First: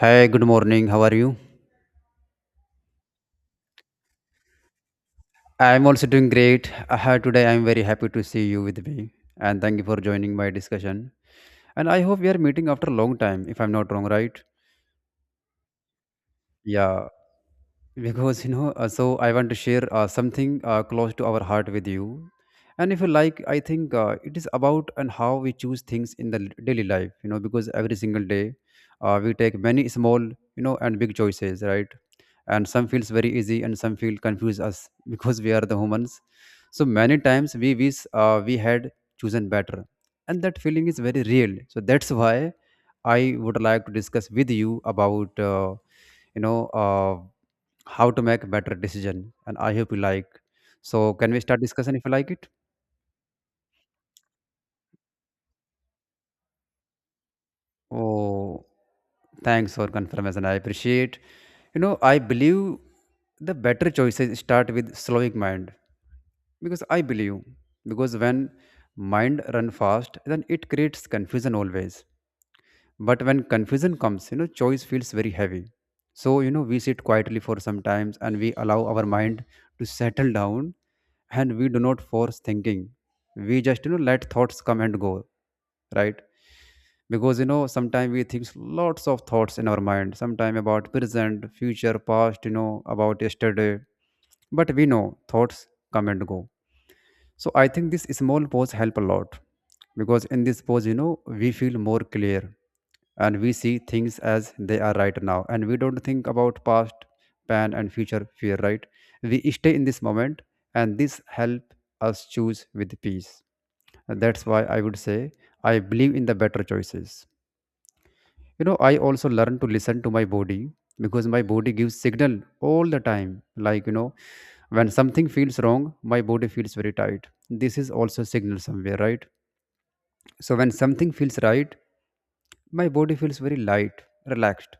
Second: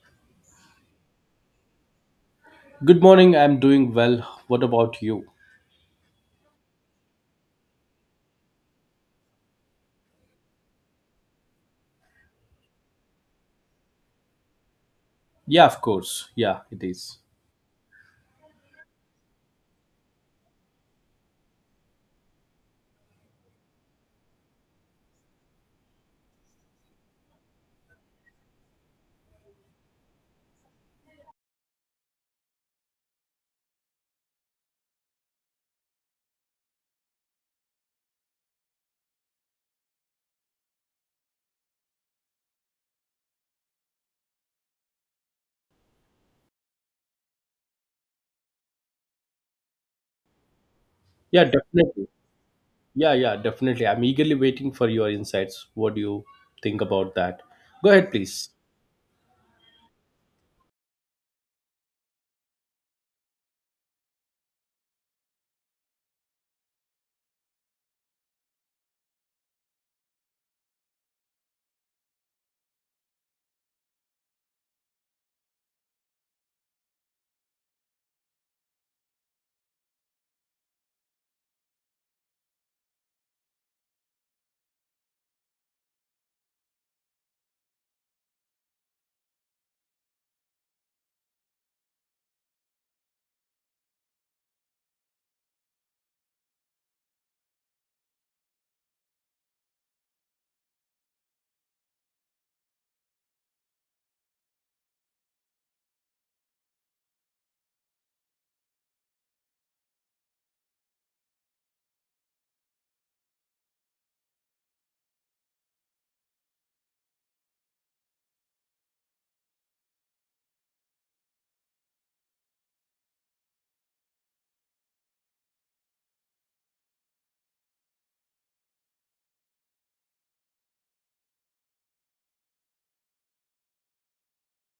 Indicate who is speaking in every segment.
Speaker 1: Hi, good morning. How are you?
Speaker 2: Good morning. I'm doing well. What about you?
Speaker 1: I'm also doing great. Today, I'm very happy to see you with me. And thank you for joining my discussion. And I hope we are meeting after a long time, if I'm not wrong, right?
Speaker 2: Yeah, of course. Yeah, it
Speaker 1: Yeah,
Speaker 2: is.
Speaker 1: because, so I want to share something close to our heart with you. And if you like, I think it is about and how we choose things in the daily life, because every single day we take many small, and big choices, right? And some feels very easy and some feel confuse us because we are the humans. So many times we wish we had chosen better, and that feeling is very real. So that's why I would like to discuss with you about you know uh, how to make better decision. And I hope you like. So can we
Speaker 2: Yeah,
Speaker 1: start discussion if
Speaker 2: definitely.
Speaker 1: you like it?
Speaker 2: Yeah, yeah, definitely. I'm eagerly waiting for your insights. What do you think about that? Go ahead, please.
Speaker 1: Oh, thanks for confirmation. I appreciate. You know, I believe the better choices start with slowing mind, because I believe because when mind run fast, then it creates confusion always. But when confusion comes, choice feels very heavy. So we sit quietly for some times and we allow our mind to settle down, and we do not force thinking. We just let thoughts come and go, right? Because sometimes we think lots of thoughts in our mind, sometimes about present, future, past, about yesterday. But we know thoughts come and go. So I think this small pause help a lot, because in this pause, we feel more clear and we see things as they are right now, and we don't think about past pain and future fear, right? We stay in this moment, and this help us choose with peace. And that's why I would say I believe in the better choices. I also learn to listen to my body, because my body gives signal all the time, like, when something feels wrong, my body feels very tight. This is also signal somewhere, right? So when something feels right, my body feels very light, relaxed.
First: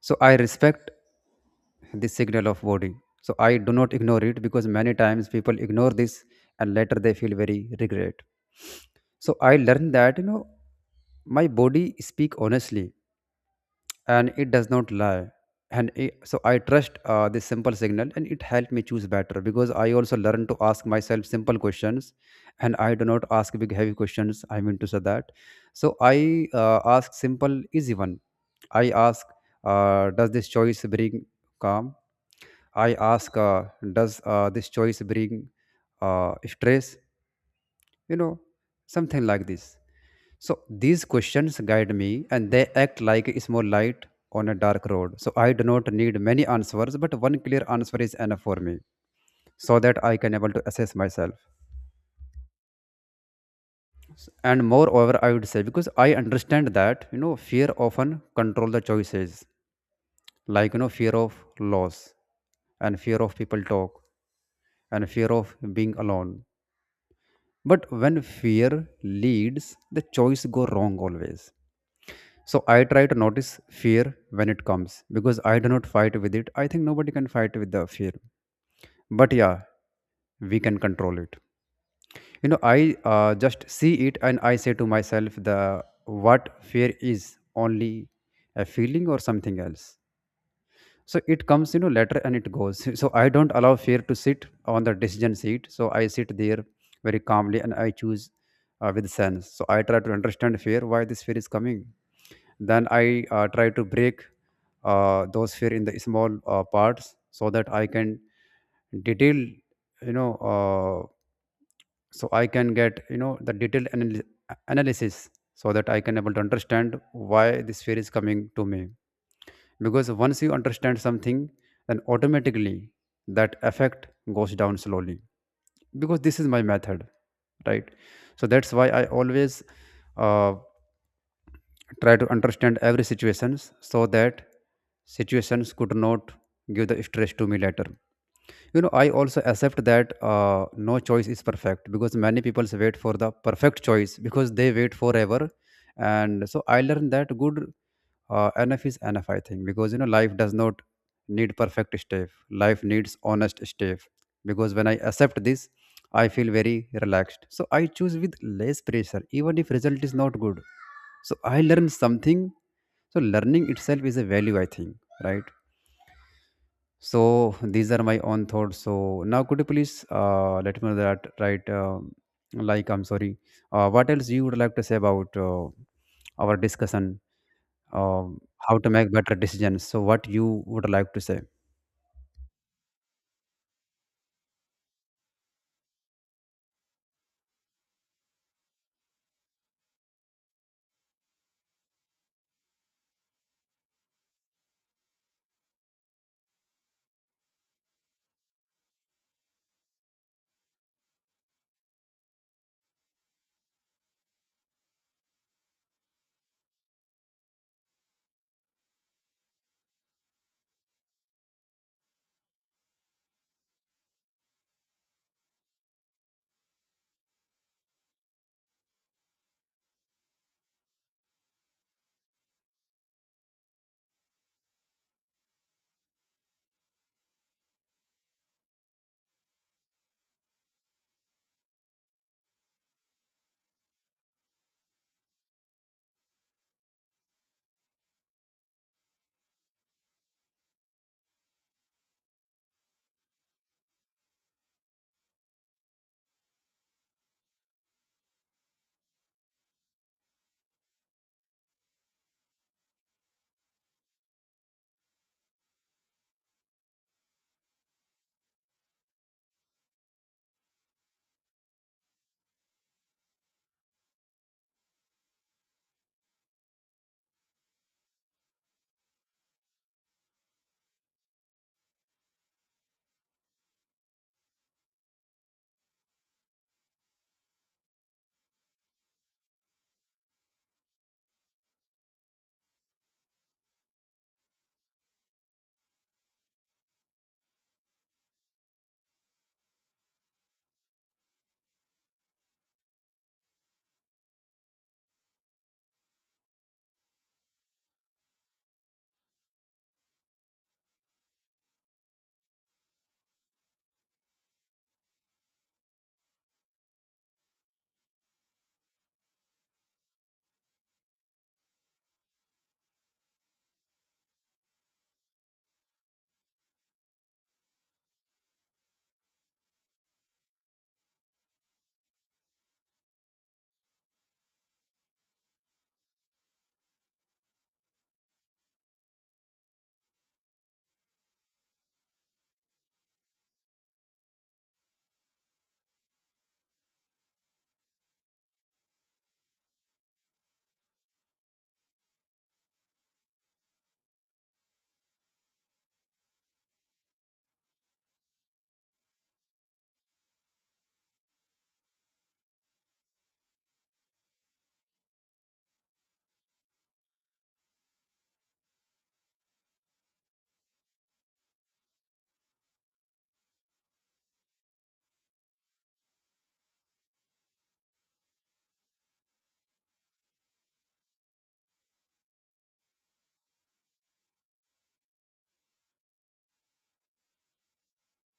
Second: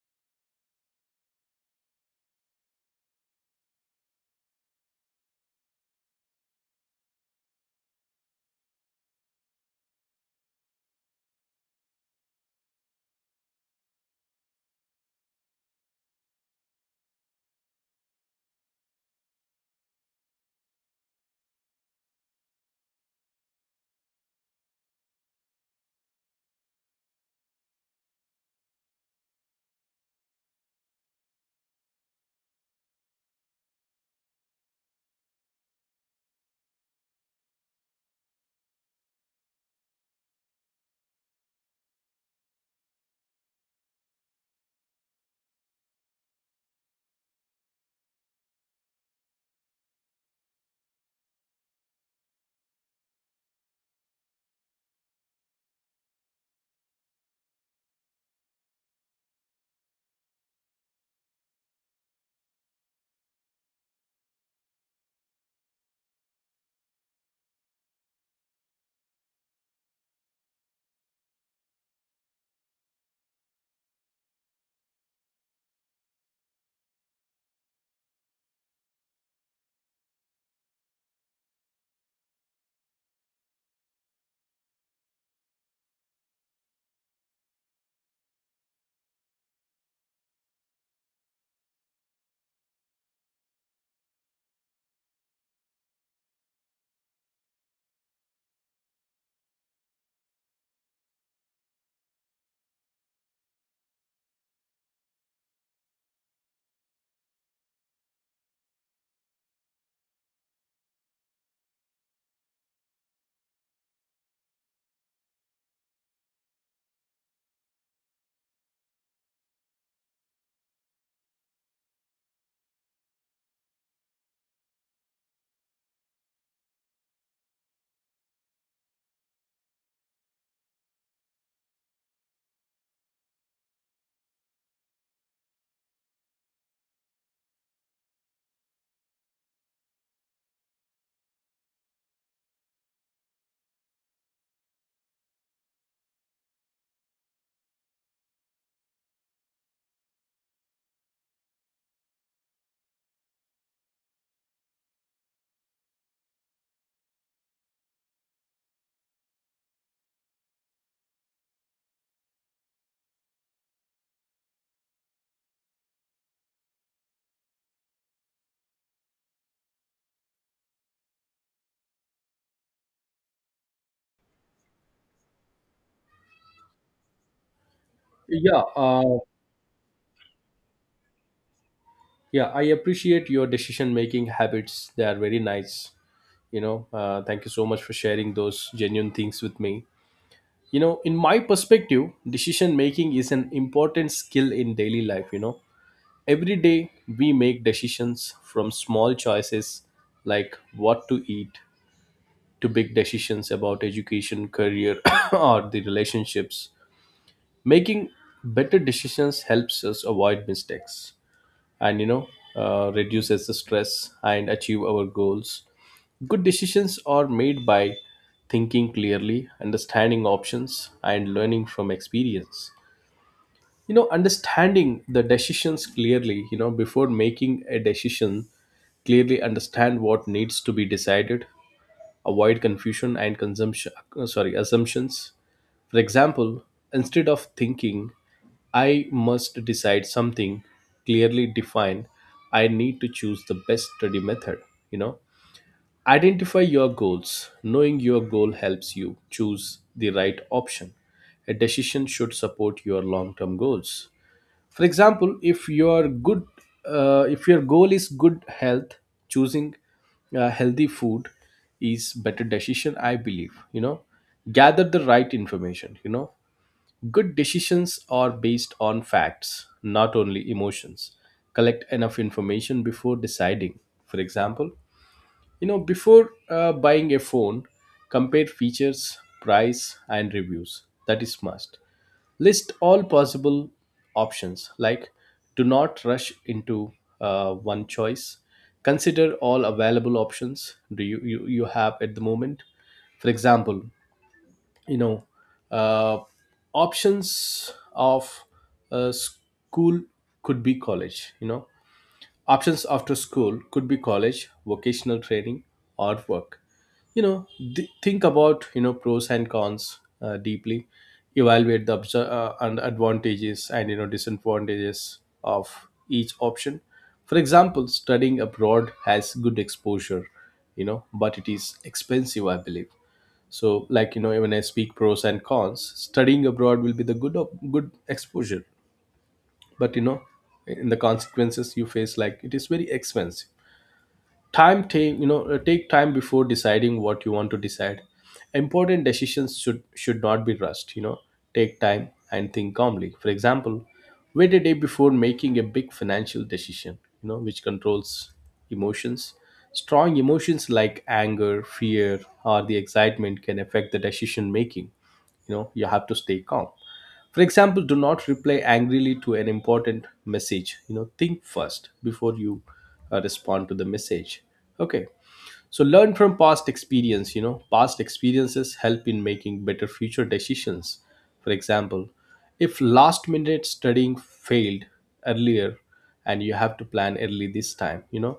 Speaker 1: So I respect the signal of body, so I do not ignore it, because many times people ignore this and later they feel very regret. So I learned that, my body speak honestly and it does not lie. So I trust this simple signal, and it helped me choose better, because I also learned to ask myself simple questions. And I do not ask big heavy questions, I mean to say that. So I ask simple easy one. I ask, does this choice bring calm? I ask, does this choice bring stress? you know Something like this. So these questions guide me and they act like a small light on a dark road. So I do not need many answers, but one clear answer is enough for me, so that I can able to assess myself. And moreover, I would say, because I understand that, fear often control the choices, like, fear of loss and fear of people talk and fear of being alone. But when fear leads, the choice go wrong always. So I try to notice fear when it comes, because I do not fight with it. I think nobody can fight with the fear. But yeah, we can control it. You know, I just see it and I say to myself the what fear is only a feeling or something else. So it comes, later, and it goes. So I don't allow fear to sit on the decision seat. So I sit there very calmly and I choose with sense. So I try to understand fear, why this fear is coming. Then I try to break those fear in the small parts, so that I can detail, so I can get, the detailed analysis, so that I can able to understand why this fear is coming to me. Because once you understand something, then automatically that effect goes down slowly, because this is my method, right? So that's why I always uh, try to understand every situations, so that situations could not give the stress to me later. I also accept that no choice is perfect, because many people wait for the perfect choice, because they wait forever. And so I learned that good enough is enough, I think, because, life does not need perfect step. Life needs honest step. Because when I accept this, I feel very relaxed, so I choose with less pressure. Even if result is not good, so I learned something. So learning itself is a value, I think, right? So these are my own thoughts. So now could you please let me know that, right? Like, I'm sorry. What else you would like to say about our discussion? Um,
Speaker 2: Yeah,
Speaker 1: how to make
Speaker 2: uh,
Speaker 1: better decisions. So what you would like to say?
Speaker 2: yeah, I appreciate your decision making habits. They are very nice. You know, thank you so much for sharing those genuine things with me. You know, in my perspective, decision making is an important skill in daily life. You know, every day, we make decisions from small choices like what to eat to big decisions about education, career, or the relationships. Making better decisions helps us avoid mistakes, and you know, reduces the stress and achieve our goals. Good decisions are made by thinking clearly, understanding options, and learning from experience. You know, understanding the decisions clearly, you know, before making a decision, clearly understand what needs to be decided. Avoid confusion and consumption, sorry, assumptions. For example, instead of thinking I must decide something, clearly defined, I need to choose the best study method. You know, identify your goals. Knowing your goal helps you choose the right option. A decision should support your long term goals. For example, if your goal is good health, choosing healthy food is better decision, I believe. You know, gather the right information. You know, good decisions are based on facts, not only emotions. Collect enough information before deciding. For example, you know, before buying a phone, compare features, price, and reviews. That is must. List all possible options. Like, do not rush into one choice. Consider all available options do you, you you have at the moment. For example, you know, uh, options of school could be college. You know, options after school could be college, vocational training, or work. You know, think about, you know, pros and cons, deeply, evaluate the obs- and advantages and, you know, disadvantages of each option. For example, studying abroad has good exposure, you know, but it is expensive, I believe. So, like, you know, when I speak pros and cons, studying abroad will be the good exposure, but, you know, in the consequences you face, like, it is very expensive. Time take, you know, take time before deciding what you want to decide. Important decisions should not be rushed. You know, take time and think calmly. For example, wait a day before making a big financial decision, you know, which controls emotions. Strong emotions like anger, fear, or the excitement can affect the decision making. You know, you have to stay calm. For example, do not reply angrily to an important message. You know, think first before you respond to the message. Okay, so learn from past experience. You know, past experiences help in making better future decisions. For example, if last minute studying failed earlier, and you have to plan early this time. You know,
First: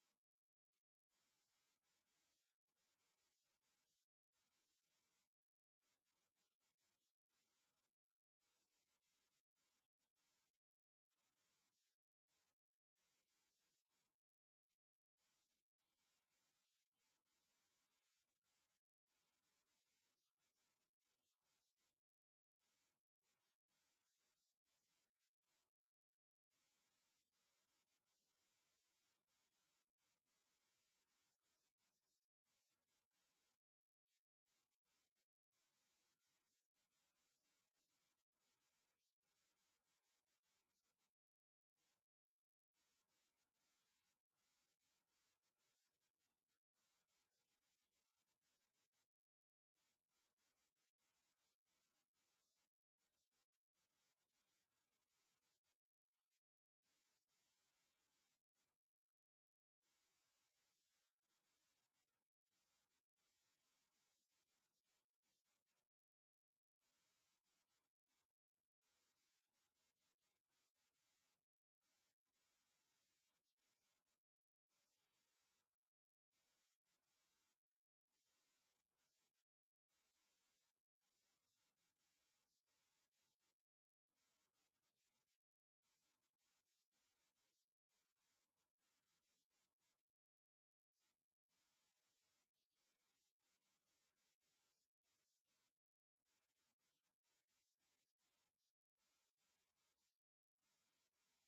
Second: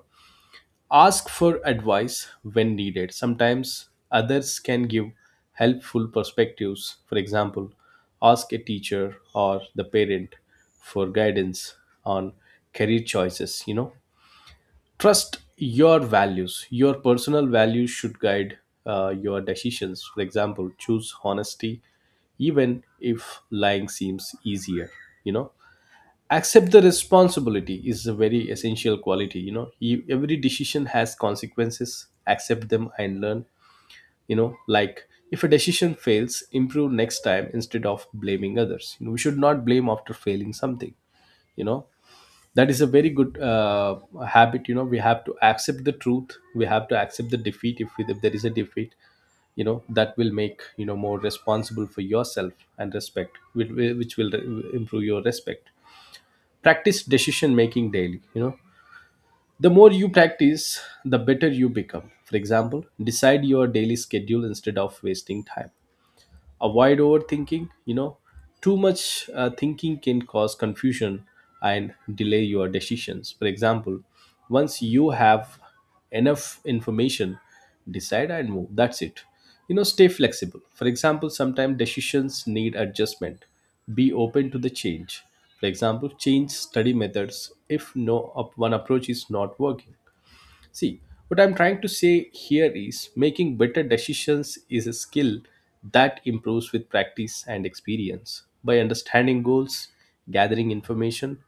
Speaker 2: ask for advice when needed. Sometimes others can give helpful perspectives. For example, ask a teacher or the parent for guidance on career choices. You know, trust your values. Your personal values should guide your decisions. For example, choose honesty even if lying seems easier. You know, accept the responsibility is a very essential quality. You know, you, every decision has consequences. Accept them and learn. You know, like, if a decision fails, improve next time instead of blaming others. You know, we should not blame after failing something. You know, that is a very good habit. You know, we have to accept the truth. We have to accept the defeat if, we, if there is a defeat. You know that will make, you know, more responsible for yourself and respect which will improve your respect. Practice decision making daily. You know, the more you practice, the better you become. For example, decide your daily schedule instead of wasting time. Avoid overthinking. You know, too much thinking can cause confusion and delay your decisions. For example, once you have enough information, decide and move. That's it. You know, stay flexible. For example, sometimes decisions need adjustment. Be open to the change. For example, change study methods if no up one approach is not working. See, what I'm trying to say here is making better decisions is a skill that improves with practice and experience. By understanding goals, gathering information,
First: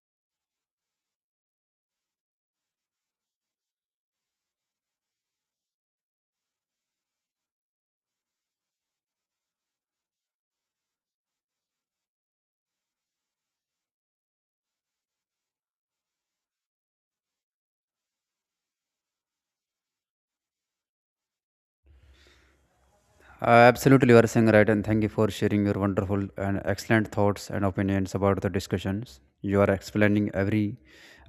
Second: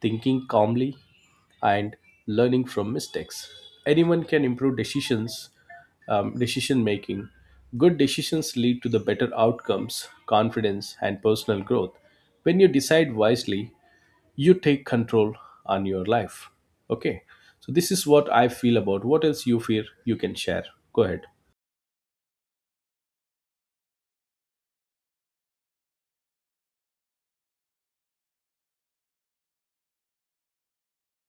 Speaker 2: thinking calmly, and learning from mistakes, anyone can improve decision making. Good decisions lead to the better outcomes, confidence, and personal growth. When you decide wisely, you take control on your life. Okay, so this is what I feel about. What else you feel you can share? Go ahead.
Speaker 1: Absolutely, you are saying right, and thank you for sharing your wonderful and excellent thoughts and opinions about the discussions. You are explaining every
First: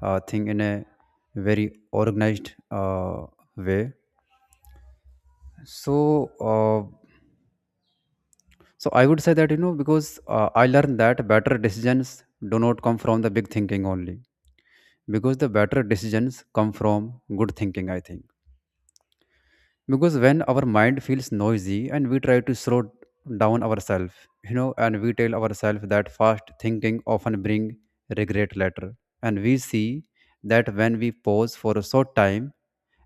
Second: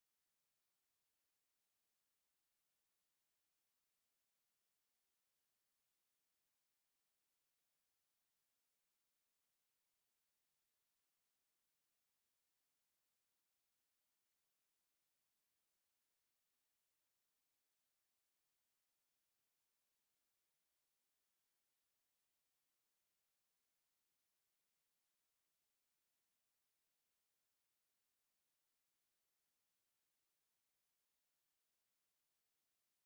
Speaker 1: thing in a very organized way. So, uh, so I would say that, because I learned that better decisions do not come from the big thinking only, because the better decisions come from good thinking, I think. Because when our mind feels noisy and we try to slow down ourselves, and we tell ourselves that fast thinking often bring regret later, and we see that when we pause for a short time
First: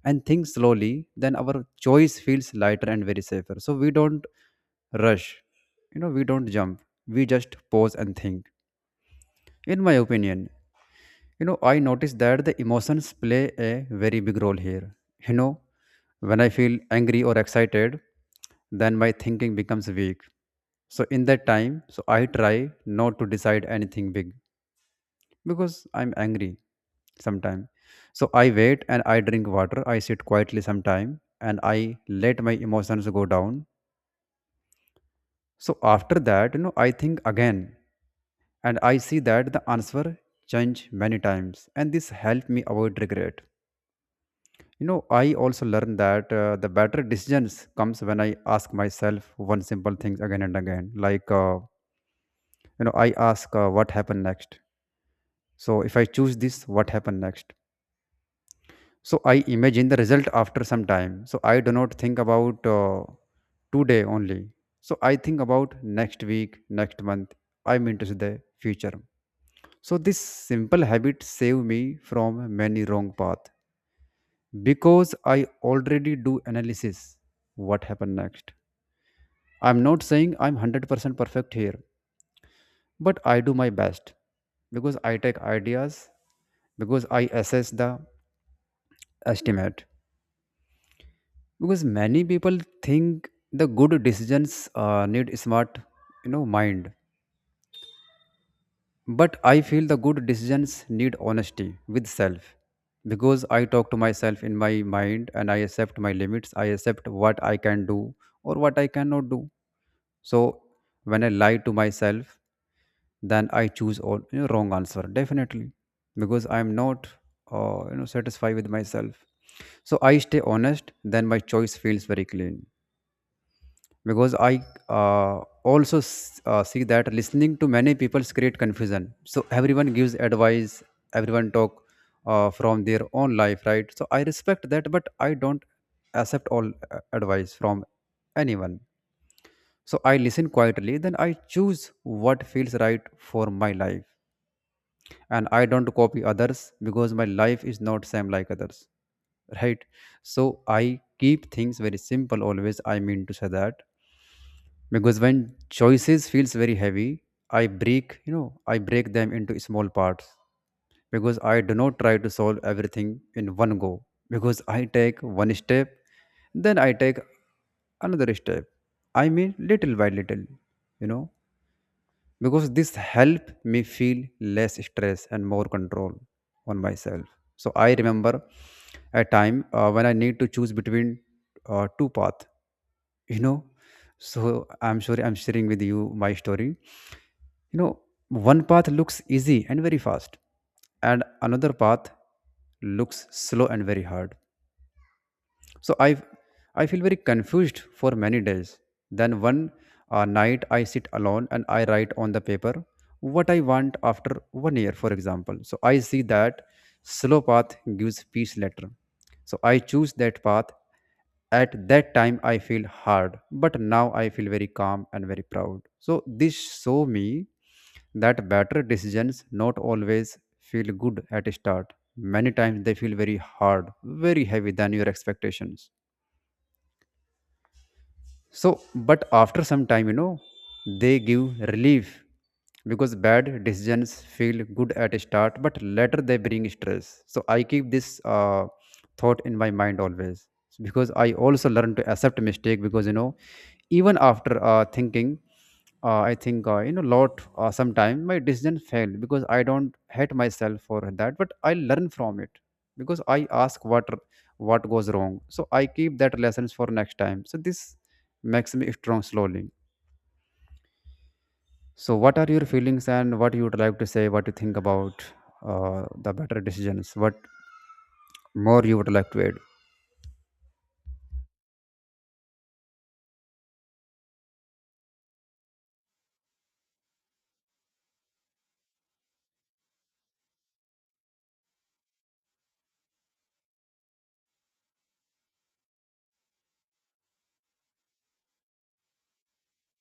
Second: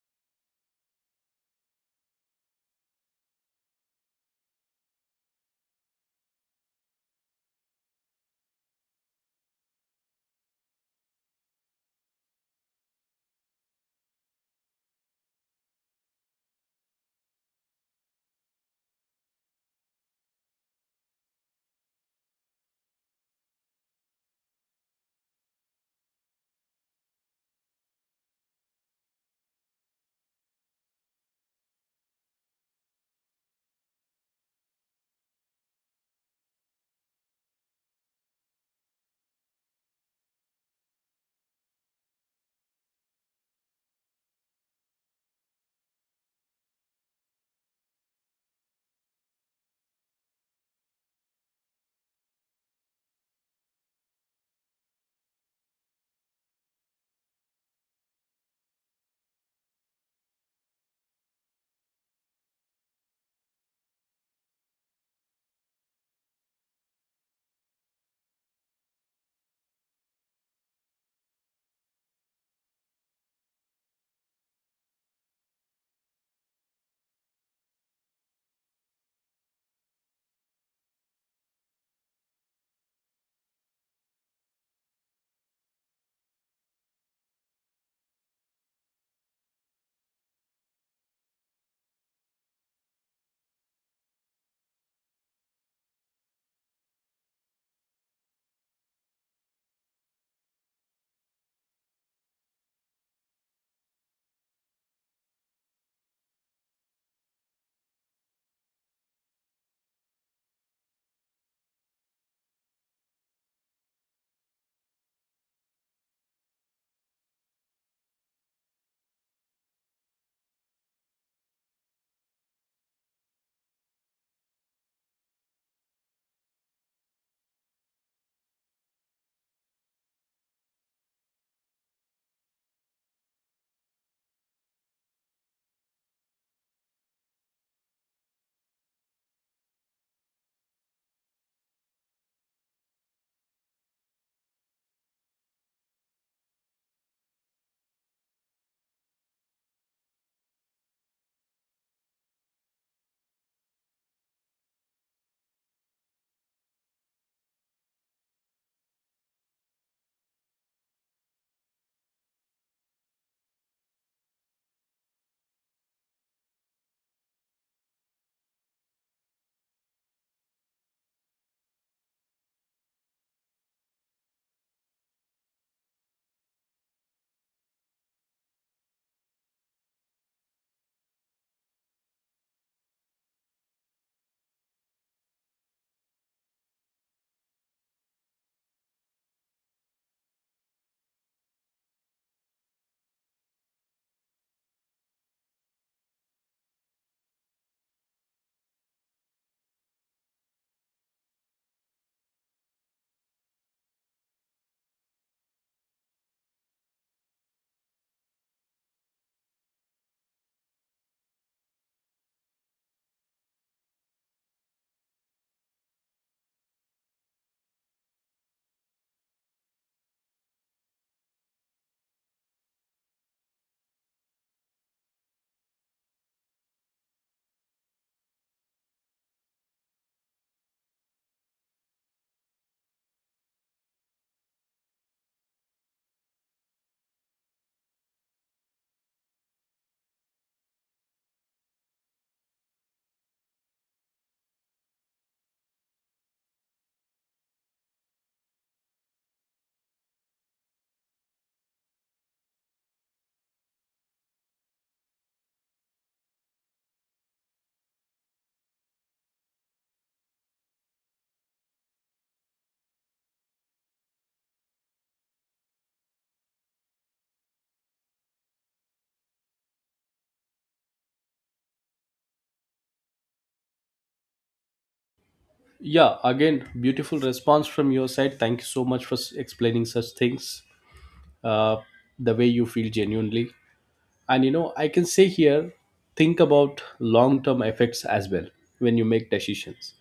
Speaker 1: and think slowly, then our choice feels lighter and very safer. So we don't rush, we don't jump, we just pause and think, in my opinion. I noticed that the emotions play a very big role here. You know, when I feel angry or excited, then my thinking becomes weak. So in that time, so I try not to decide anything big because I'm angry sometime. So I wait and I drink water. I sit quietly sometime and I let my emotions go down. So after that, I think again and I see that the answer change many times, and this helped me avoid regret. I also learned that, the better decisions comes when I ask myself one simple thing again and again. Like, I ask, what happened next? So if I choose this, what happened next? So I imagine the result after some time. So I do not think about today only. So I think about next week, next month. I mean to say the future. So this simple habit saved me from many wrong path, because I already do analysis, what happened next. I'm not saying I'm 100% perfect here, but I do my best because I take ideas, because I assess the estimate. Because many people think the good decisions need smart, mind, but I feel the good decisions need honesty with self. Because I talk to myself in my mind and I accept my limits, I accept what I can do or what I cannot do. So when I lie to myself, then I choose all, wrong answer definitely, because I am not satisfied with myself. So I stay honest. Then my choice feels very clean, because I also see that listening to many people create confusion. So everyone gives advice. Everyone talk from their own life, right? So I respect that, but I don't accept all advice from anyone. So I listen quietly. Then I choose what feels right for my life, and I don't copy others because my life is not same like others, right? So I keep things very simple always, I mean to say that. Because when choices feels very heavy, I break you know I break them into small parts, because I do not try to solve everything in one go. Because I take one step, then I take another step, I mean, little by little, you know because this help me feel less stress and more control on myself. So I remember a time when I need to choose between two paths. you know so I'm sure I'm sharing with you my story. you know One path looks easy and very fast, and another path looks slow and very hard. So I feel very confused for many days. Then one night I sit alone and I write on the paper what I want after one year, for example. So I see that slow path gives peace later. So I choose that path. At that time I feel hard, but now I feel very calm and very proud. So this show me that better decisions not always feel good at start, many times they feel very hard, very heavy than your expectations. So but after some time they give relief, because bad decisions feel good at start but later they bring stress. So I keep this thought in my mind always, because I also learn to accept mistake. Because even after thinking, I think, lot, sometime my decision failed, because I don't hate myself for that but I learn from it. Because I ask what goes wrong, so I keep that lessons for next time. So this makes me strong slowly. So what are your feelings, and what you would like to say, what you think about the better decisions, what more you would like to add?
Speaker 2: Yeah, again, beautiful response from your side. Thank you so much for explaining such things, uh, the way you feel genuinely. And, you know, I can say here, think about long term effects as well. When you make decisions,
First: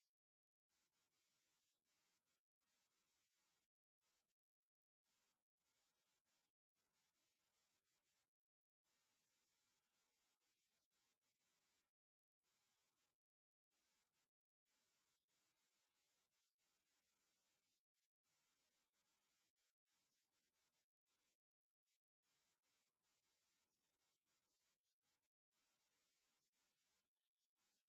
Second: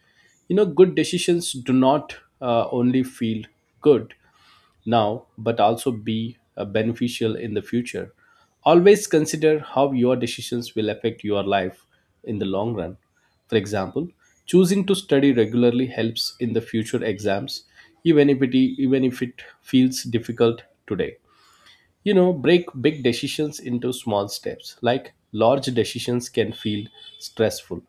Speaker 2: you know, good decisions do not only feel good now, but also be beneficial in the future. Always consider how your decisions will affect your life in the long run. For example, choosing to study regularly helps in the future exams, even if it feels difficult today. You know, break big decisions into small steps. Like, large decisions can feel stressful.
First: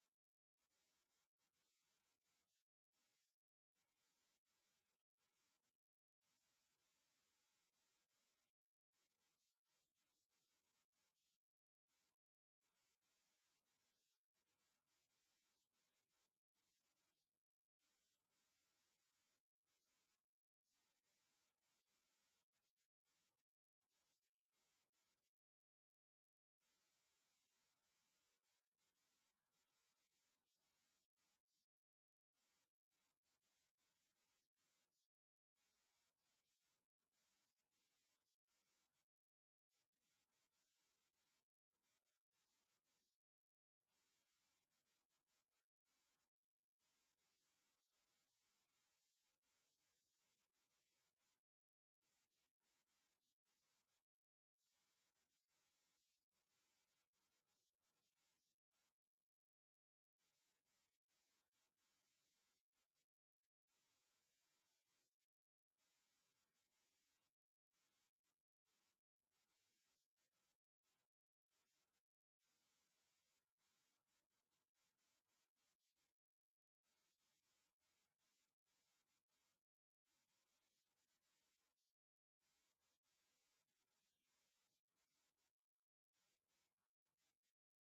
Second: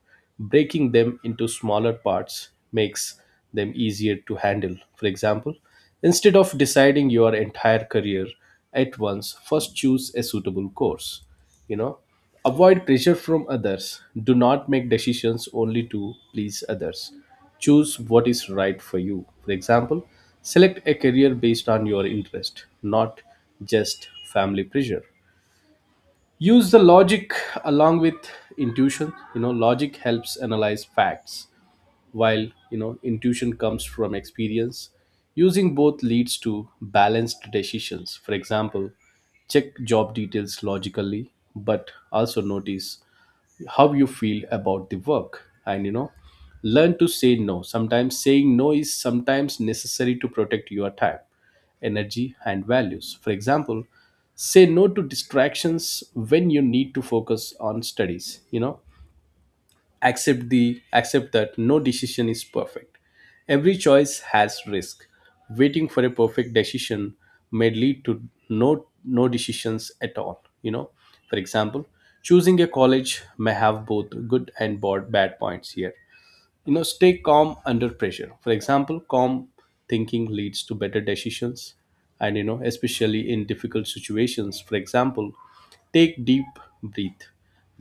Speaker 2: Breaking them into smaller parts makes them easier to handle. For example, instead of deciding your entire career at once, first choose a suitable course. You know, avoid pressure from others. Do not make decisions only to please others. Choose what is right for you. For example, select a career based on your interest, not just family pressure. Use the logic along with intuition. You know, logic helps analyze facts, while, you know, intuition comes from experience. Using both leads to balanced decisions. For example, check job details logically, but also notice how you feel about the work. And, you know, learn to say no. Sometimes saying no is sometimes necessary to protect your time, energy, and values. For example, say no to distractions when you need to focus on studies. You know, accept that no decision is perfect. Every choice has risk. Waiting for a perfect decision may lead to no decisions at all. You know, for example, choosing a college may have both good and bad points here. You know, stay calm under pressure. For example, calm thinking leads to better decisions and, you know, especially in difficult situations. For example, take deep breath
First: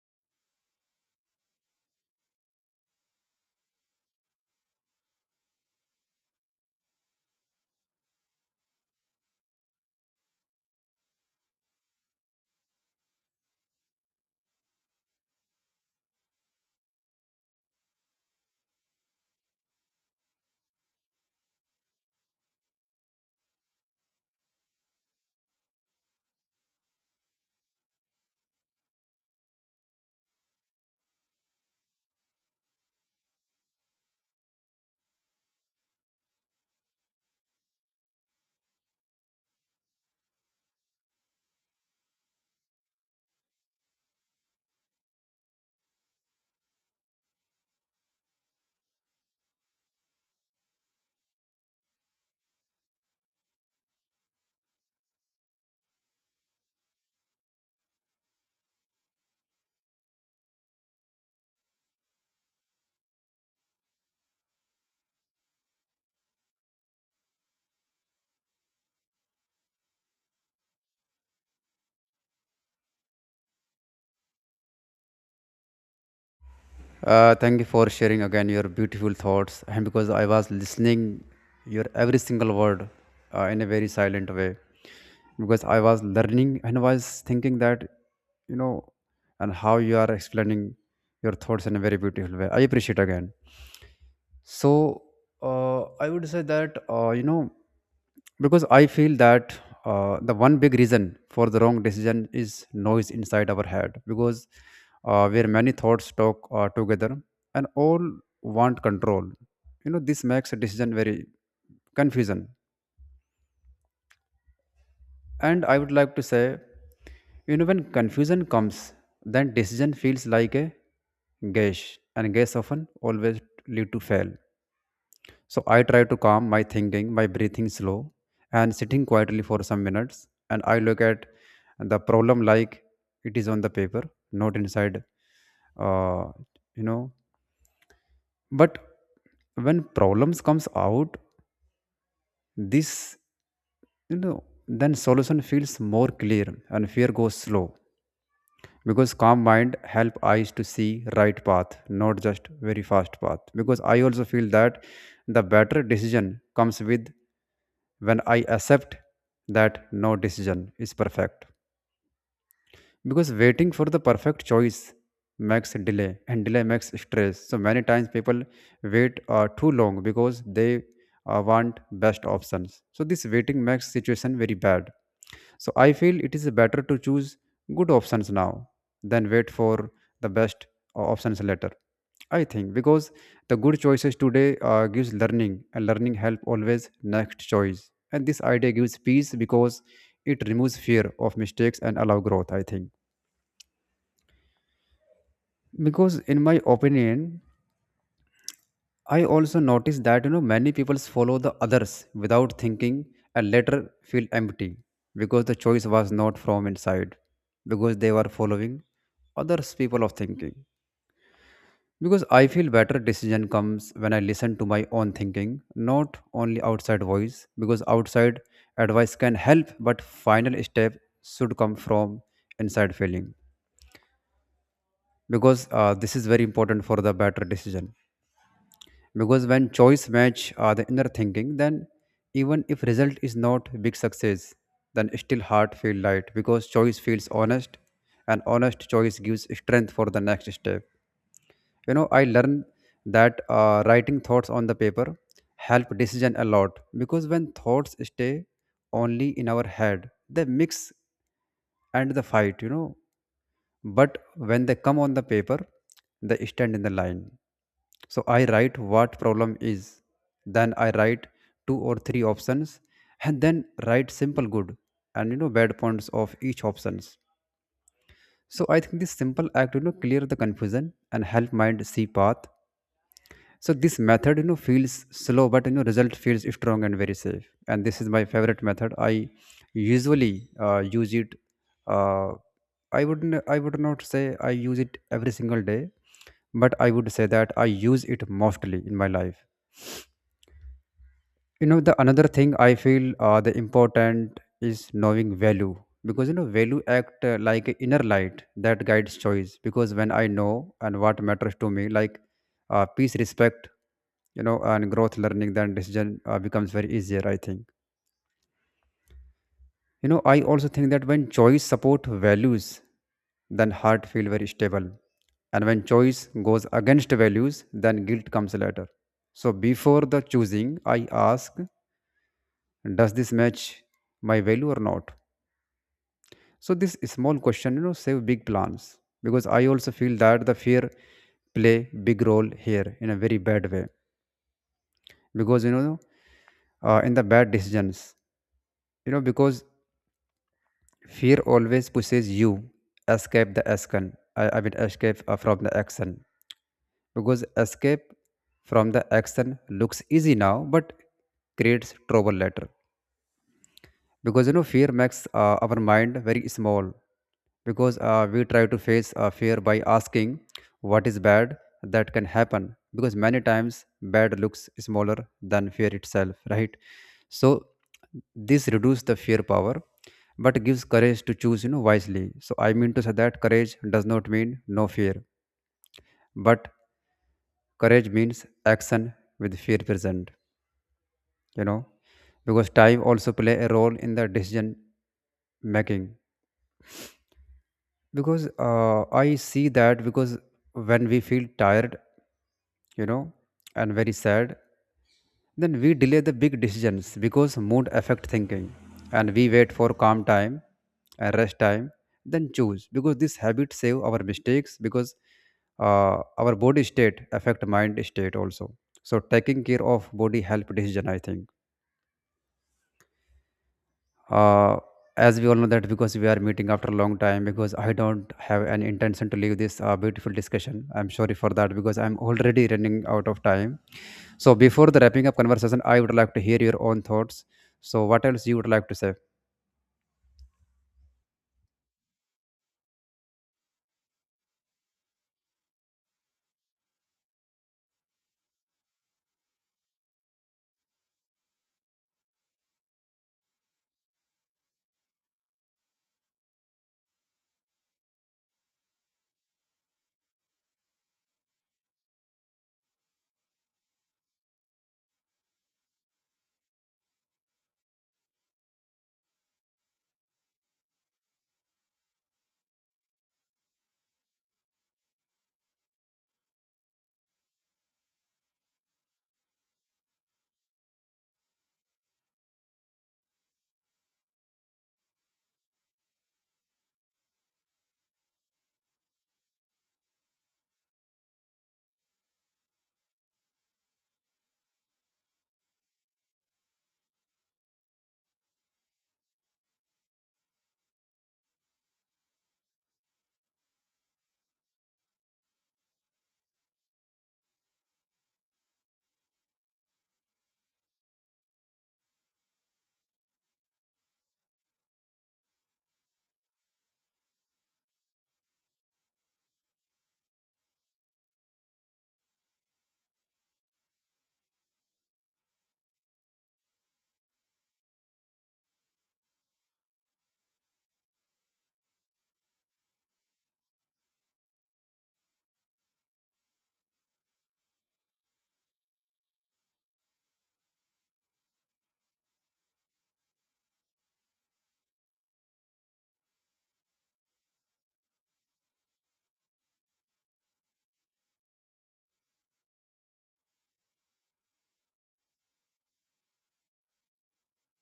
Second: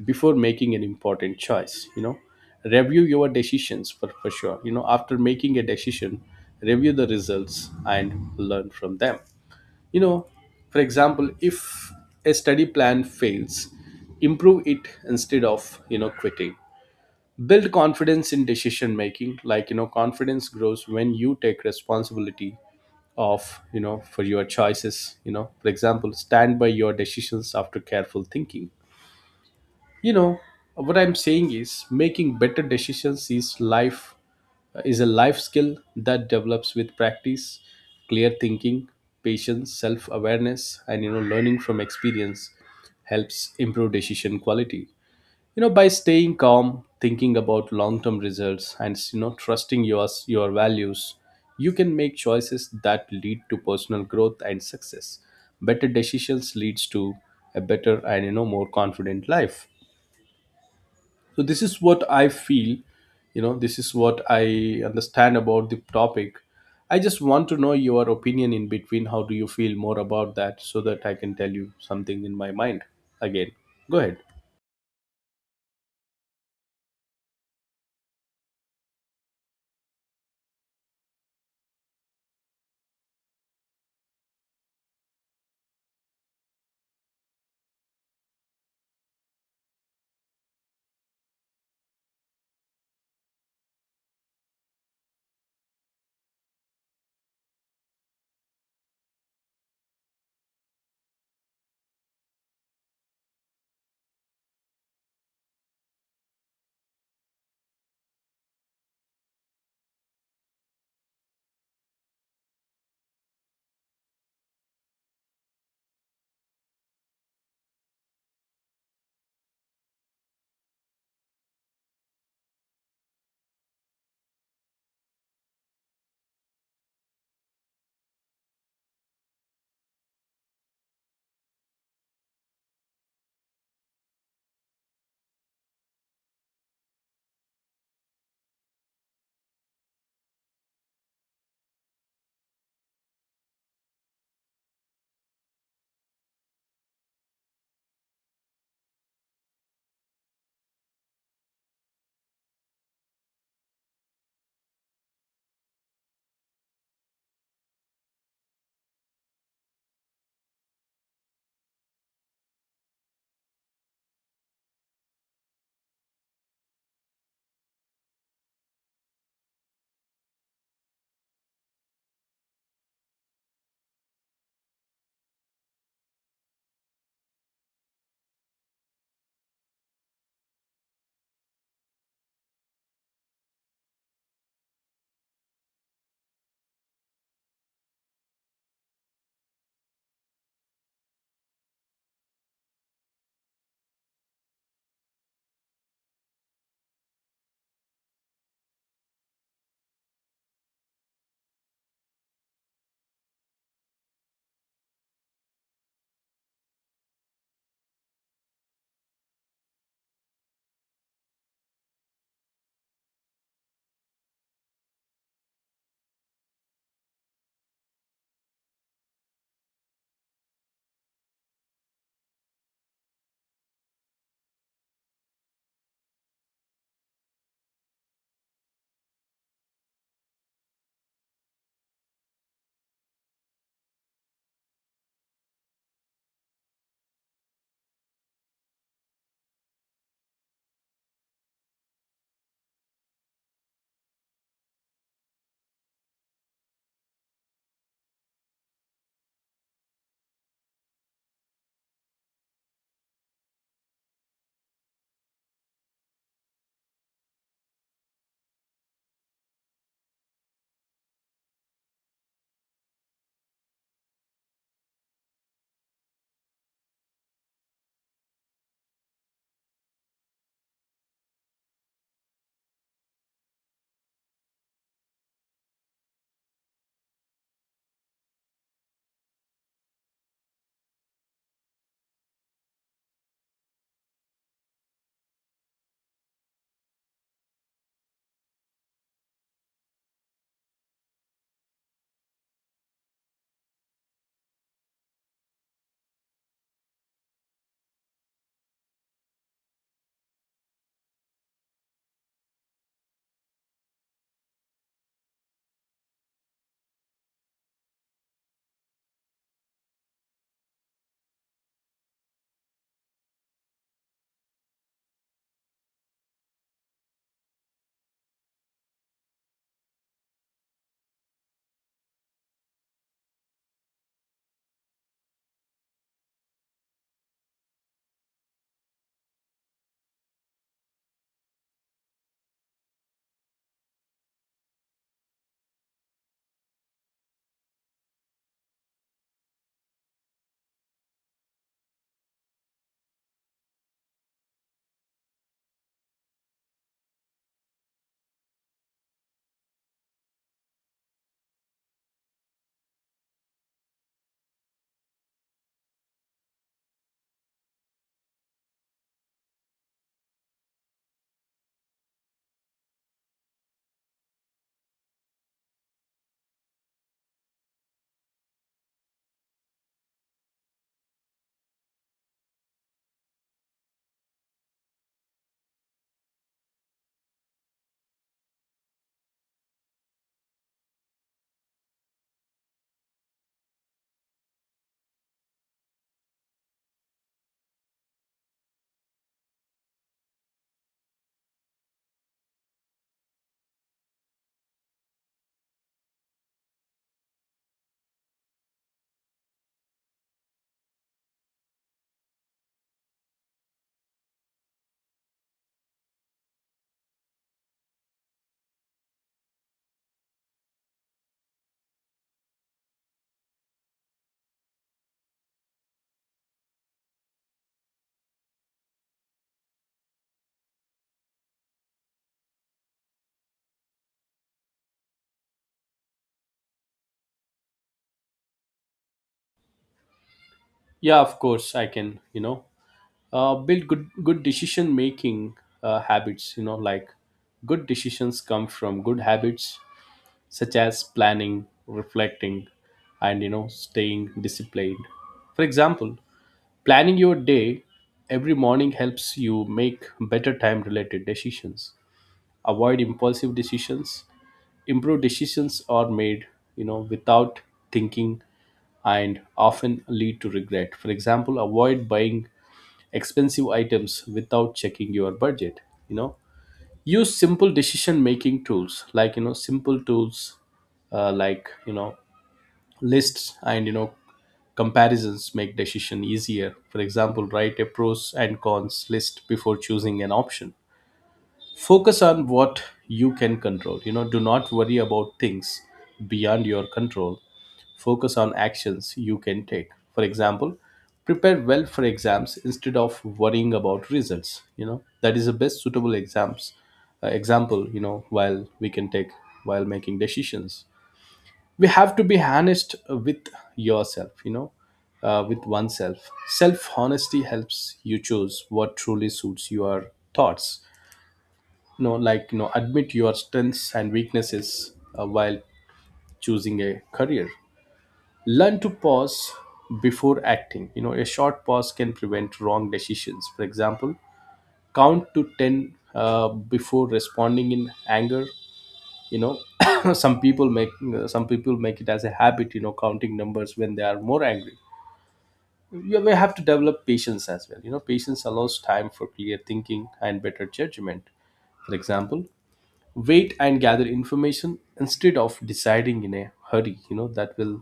Speaker 2: before making an important choice. You know, review your decisions for sure. You know, after making a decision, review the results and learn from them. You know, for example, if a study plan fails, improve it instead of, you know, quitting. Build confidence in decision making. Like, you know, confidence grows when you take responsibility of, you know, for your choices. You know, for example, stand by your decisions after careful thinking. You know, what I'm saying is making better decisions is a life skill that develops with practice. Clear thinking, patience, self awareness, and, you know, learning from experience helps improve decision quality. You know, by staying calm, thinking about long term results, and, you know, trusting your values, you can make choices that lead to personal growth and success. Better decisions leads to a better and, you know, more confident life. So this is what I feel. You know, this is what I understand about the topic. I just want to know your opinion in between. How do you feel more about that, so that I can tell you something in my mind again? Go ahead.
Speaker 1: Thank you for sharing again your beautiful thoughts, and because I was listening your every single word in a very silent way, because I was learning and was thinking that you know, and how you are explaining your thoughts in a very beautiful way. I appreciate again. So I would say that because I feel that the one big reason for the wrong decision is noise inside our head. Because where many thoughts talk together and all want control, this makes a decision very confusion. And I would like to say, when confusion comes, then decision feels like a guess, and guess often, always, lead to fail. So I try to calm my thinking by breathing slow and sitting quietly for some minutes. And I look at the problem like it is on the paper, not inside, uh, you know. But when problems comes out, this, then solution feels more clear and fear goes slow, because calm mind help eyes to see right path, not just very fast path. Because I also feel that the better decision comes with when I accept that no decision is perfect, because waiting for the perfect choice makes delay and delay makes stress. So many times people wait too long, because they want best options, so this waiting makes situation very bad. So I feel it is better to choose good options now than wait for the best options later. I think, because the good choices today gives learning, and learning help always next choice. And this idea gives peace because it removes fear of mistakes and allow growth. I think, because in my opinion, I also notice that many people follow the others without thinking and later feel empty, because the choice was not from inside, because they were following others people of thinking. Because I feel better decision comes when I listen to my own thinking, not only outside voice, because outside advice can help but final step should come from inside feeling, because this is very important for the better decision. Because when choice match the inner thinking, then even if result is not big success, then still heart feel light because choice feels honest, and honest choice gives strength for the next step. I learned that writing thoughts on the paper help decision a lot, because when thoughts stay only in our head they mix and the fight but when they come on the paper, they stand in the line. So I write what problem is, then I write two or three options, and then write simple good and bad points of each options. So I think this simple act clear the confusion and help mind see path. So this method, feels slow, but, result feels strong and very safe. And this is my favorite method. I usually use it. Uh, I wouldn't. I would not say I use it every single day, but I would say that I use it mostly in my life. The another thing I feel the important is knowing value, because value act like a inner light that guides choice. Because when I know and what matters to me, like peace, respect, and growth, learning, then decision becomes very easier, I think. I also think that when choice support values, then heart feel very stable, and when choice goes against values, then guilt comes later. So before the choosing, I ask, does this match my value or not? So this small question, save big plans. Because I also feel that the fear play big role here in a very bad way. Because in the bad decisions, because fear always pushes you escape the action. I mean escape from the action, because escape from the action looks easy now but creates trouble later. Because fear makes our mind very small, because we try to face fear by asking what is bad that can happen, because many times bad looks smaller than fear itself, right? So this reduces the fear power but gives courage to choose wisely. So I mean to say that courage does not mean no fear, but courage means action with fear present you know because time also play a role in the decision making, because I see that, because when we feel tired, you know and very sad, then we delay the big decisions because mood affect thinking, and we wait for calm time and rest time then choose, because this habit save our mistakes, because our body state affect mind state also. So taking care of body help decision, I think. uh, as we all know that, because we are meeting after a long time, because I don't have an intention to leave this beautiful discussion. I'm sorry for that, because I'm already running out of time. So before the wrapping up conversation, I would like to hear your own thoughts. So what else you would like to say?
Speaker 2: Yeah, of course. I can, you know, build good decision making habits. You know, like, good decisions come from good habits such as planning, reflecting, and, you know, staying disciplined. For example, planning your day every morning helps you make better time related decisions. Avoid impulsive decisions. Improved decisions are made, you know, without thinking, and often lead to regret. For example, avoid buying expensive items without checking your budget. You know, use simple decision making tools. Like, you know, simple tools, like, you know, lists and, you know, comparisons make decision easier. For example, write a pros and cons list before choosing an option. Focus on what you can control. You know, do not worry about things beyond your control. Focus on actions you can take. For example, prepare well for exams instead of worrying about results. You know, that is the best suitable exams example. You know, while we can take, while making decisions, we have to be honest with yourself. You know, with oneself, self honesty helps you choose what truly suits your thoughts. No, like, you know, admit your strengths and weaknesses while choosing a career. Learn to pause before acting. You know, a short pause can prevent wrong decisions. For example, count to 10 before responding in anger. You know, some people make some people make it as a habit. You know, counting numbers when they are more angry. You may have to develop patience as well. You know, patience allows time for clear thinking and better judgment. For example, wait and gather information instead of deciding in a hurry. You know, that will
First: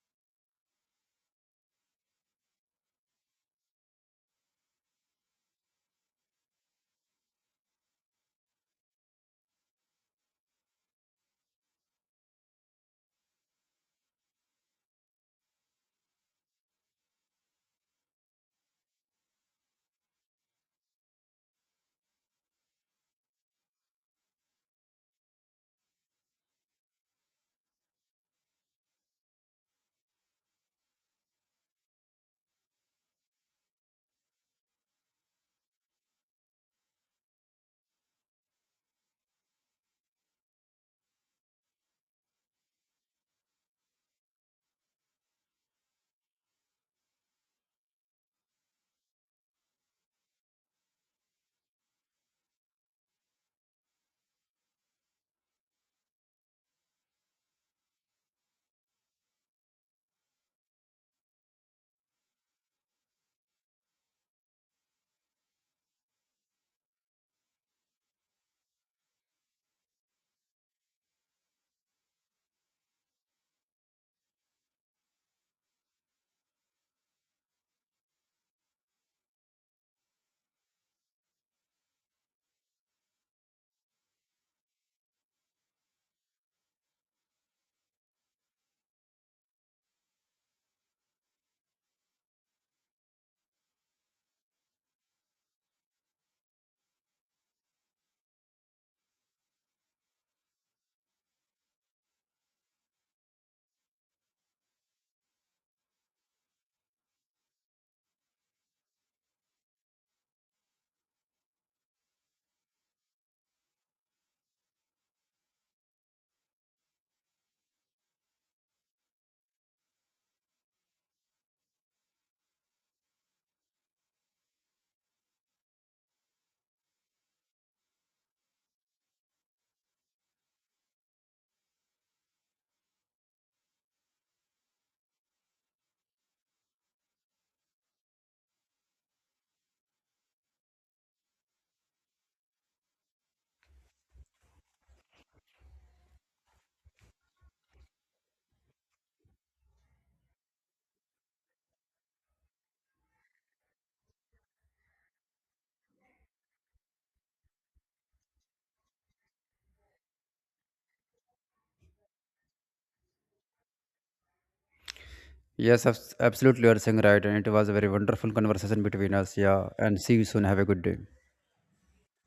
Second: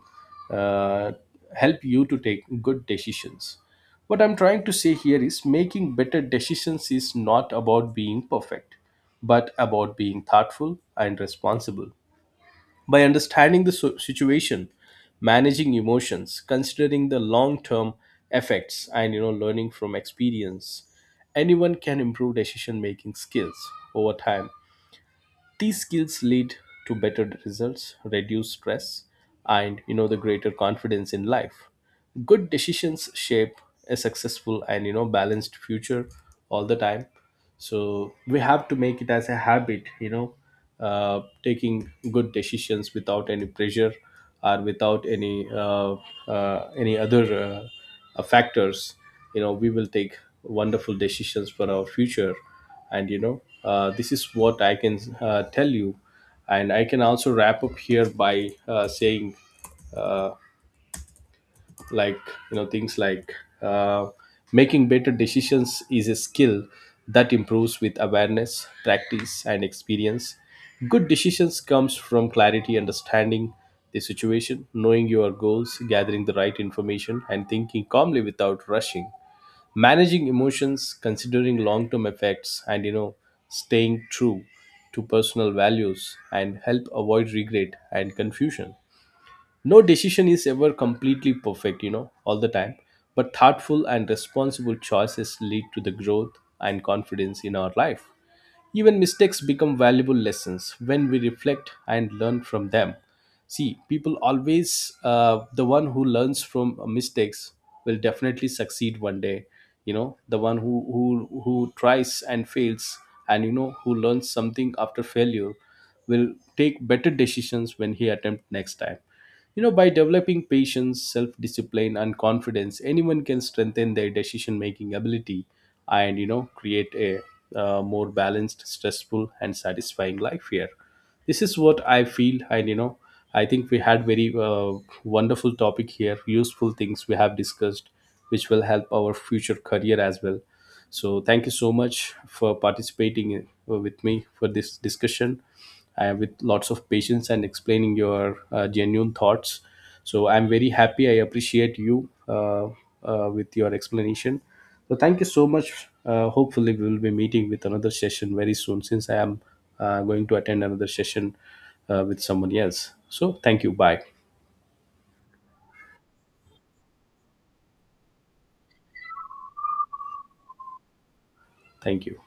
Speaker 2: uh, help you to take good decisions. What I'm trying to say here is making better decisions is not about being perfect, but about being thoughtful and responsible. By understanding the situation, managing emotions, considering the long term effects, and, you know, learning from experience, anyone can improve decision making skills over time. These skills lead to better results, reduce stress, and, you know, the greater confidence in life. Good decisions shape a successful and, you know, balanced future all the time. So we have to make it as a habit, you know, taking good decisions without any pressure or without any any other factors. You know, we will take wonderful decisions for our future. And, you know, this is what I can tell you. And I can also wrap up here by saying, uh, like, you know, things like, uh, making better decisions is a skill that improves with awareness, practice, and experience. Good decisions comes from clarity, understanding the situation, knowing your goals, gathering the right information, and thinking calmly without rushing. Managing emotions, considering long term effects, and, you know, staying true to personal values and help avoid regret and confusion. No decision is ever completely perfect, you know, all the time, but thoughtful and responsible choices lead to the growth and confidence in our life. Even mistakes become valuable lessons when we reflect and learn from them. See, people always, the one who learns from mistakes will definitely succeed one day. You know, the one who tries and fails and, you know, who learns something after failure will take better decisions when he attempt next time. You know, by developing patience, self discipline, and confidence, anyone can strengthen their decision making ability and, you know, create a more balanced, stressful, and satisfying life here. This is what I feel. And, you know, I think we had very wonderful topic here, useful things we have discussed, which will help our future career as well. So thank you so much for participating with me for this discussion with lots of patience and explaining your genuine thoughts. So I'm very happy. I appreciate you with your explanation. So thank you so much. Hopefully we will be meeting with another session very soon since I am going to attend another session with someone else. So thank you. Bye.
Speaker 1: Yes, absolutely, you are saying right, and it was a very wonderful conversation between us, yeah, and see you soon. Have a good day.
Speaker 2: Thank you.